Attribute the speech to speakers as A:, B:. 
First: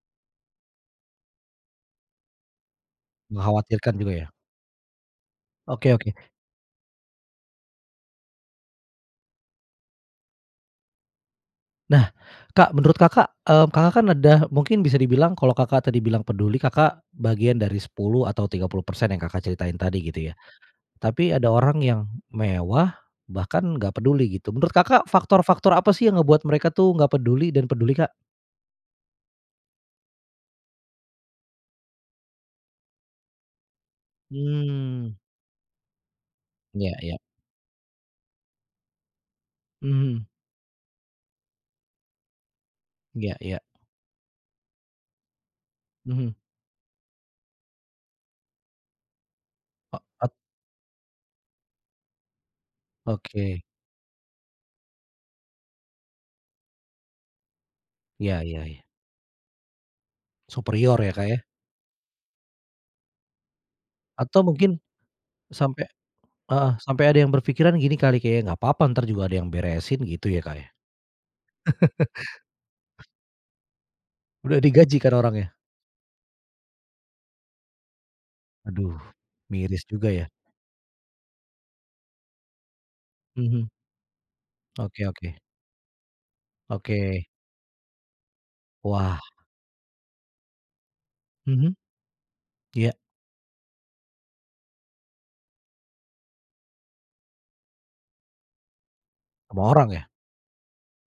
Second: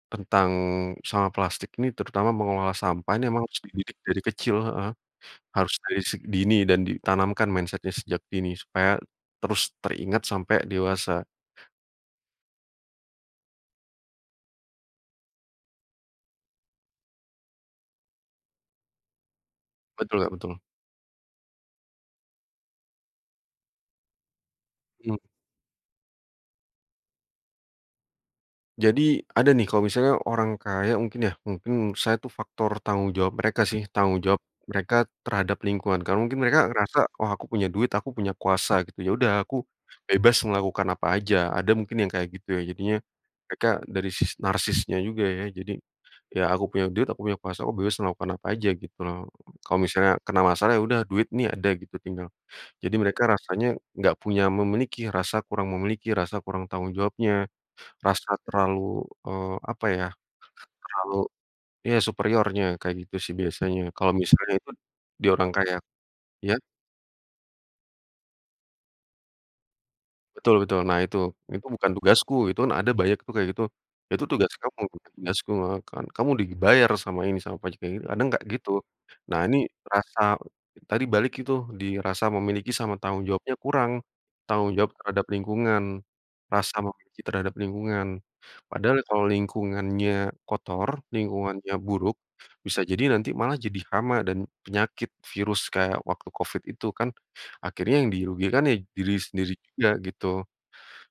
A: Tentang sama plastik ini, terutama mengolah sampah ini, emang harus
B: Mengkhawatirkan
A: dididik
B: juga
A: dari
B: ya.
A: kecil, heeh. Harus
B: Oke
A: dari
B: oke.
A: seg dini dan ditanamkan mindset-nya sejak dini, supaya terus teringat sampai dewasa.
B: Nah, Kak, menurut Kakak, eee, Kakak kan ada, mungkin bisa dibilang kalau Kakak tadi bilang peduli Kakak, bagian dari 10 atau 30% yang, Kakak ceritain tadi
A: Betul,
B: gitu
A: Kak,
B: ya.
A: betul.
B: Tapi ada orang yang mewah bahkan enggak peduli gitu. Menurut Kakak,
A: Mhm.
B: faktor-faktor apa sih yang ngebuat mereka tuh enggak peduli dan peduli, Kak?
A: Jadi, ada nih, kalau misalnya orang kaya mungkin ya, mungkin menurut saya tuh faktor tanggung jawab mereka sih, tanggung jawab mereka
B: Mmm.
A: terhadap lingkungan. Karena mungkin mereka
B: Iya,
A: ngerasa,
B: iya.
A: "Oh aku punya duit, aku punya kuasa gitu ya udah aku
B: Mhm.
A: bebas melakukan apa aja," ada mungkin yang kayak gitu ya. Jadinya
B: Iya iya.
A: mereka dari sisi narsisnya juga ya. Jadi
B: Mhm.
A: ya, "Aku punya duit aku punya kuasa, oh bebas melakukan apa aja," gitu loh. Kalau
B: O
A: misalnya
B: ot
A: kena masalah, ya udah duit nih ada gitu tinggal, jadi mereka
B: Oke.
A: rasanya enggak punya memiliki, rasa kurang memiliki, rasa kurang tanggung jawabnya. Rasa
B: Iya iya iya.
A: terlalu, eee, apa ya,
B: Superior ya,
A: terlalu
B: Kak, ya?
A: ya superiornya kayak gitu sih, biasanya, kalau
B: Atau
A: misalnya itu
B: mungkin,
A: dia orang kaya.
B: sampai
A: Iya?
B: heeh. Sampai ada yang berpikiran gini kali kayak, "Enggak apa-apa ntar juga ada yang beresin," gitu ya,
A: Betul
B: Kak, ya.
A: betul. Nah itu, "Itu bukan tugasku," itu kan ada banyak tuh kayak gitu. "Itu tugas
B: Udah
A: kamu,
B: digaji
A: bukan
B: kan
A: tugasku,"
B: orangnya.
A: heeh kan. "Kamu sudah dibayar sama ini sama pajak," kayak gitu. Kadang enggak gitu.
B: Aduh,
A: Nah ini,
B: miris juga
A: rasa,
B: ya.
A: tadi balik itu, di rasa memiliki sama tanggung jawabnya
B: Mhm.
A: kurang. Tanggung jawab
B: Oke
A: terhadap
B: oke.
A: lingkungan, rasa mengakui
B: Oke.
A: terhadap lingkungan. Padahal
B: Wah.
A: kalau lingkungannya kotor, lingkungannya
B: Mhm.
A: buruk, bisa
B: Iya.
A: jadi nanti malah jadi hama dan penyakit, virus, kayak waktu covid itu kan. Akhirnya yang dirugikan ya, diri sendiri
B: Semua
A: juga,
B: orang ya?
A: gitu.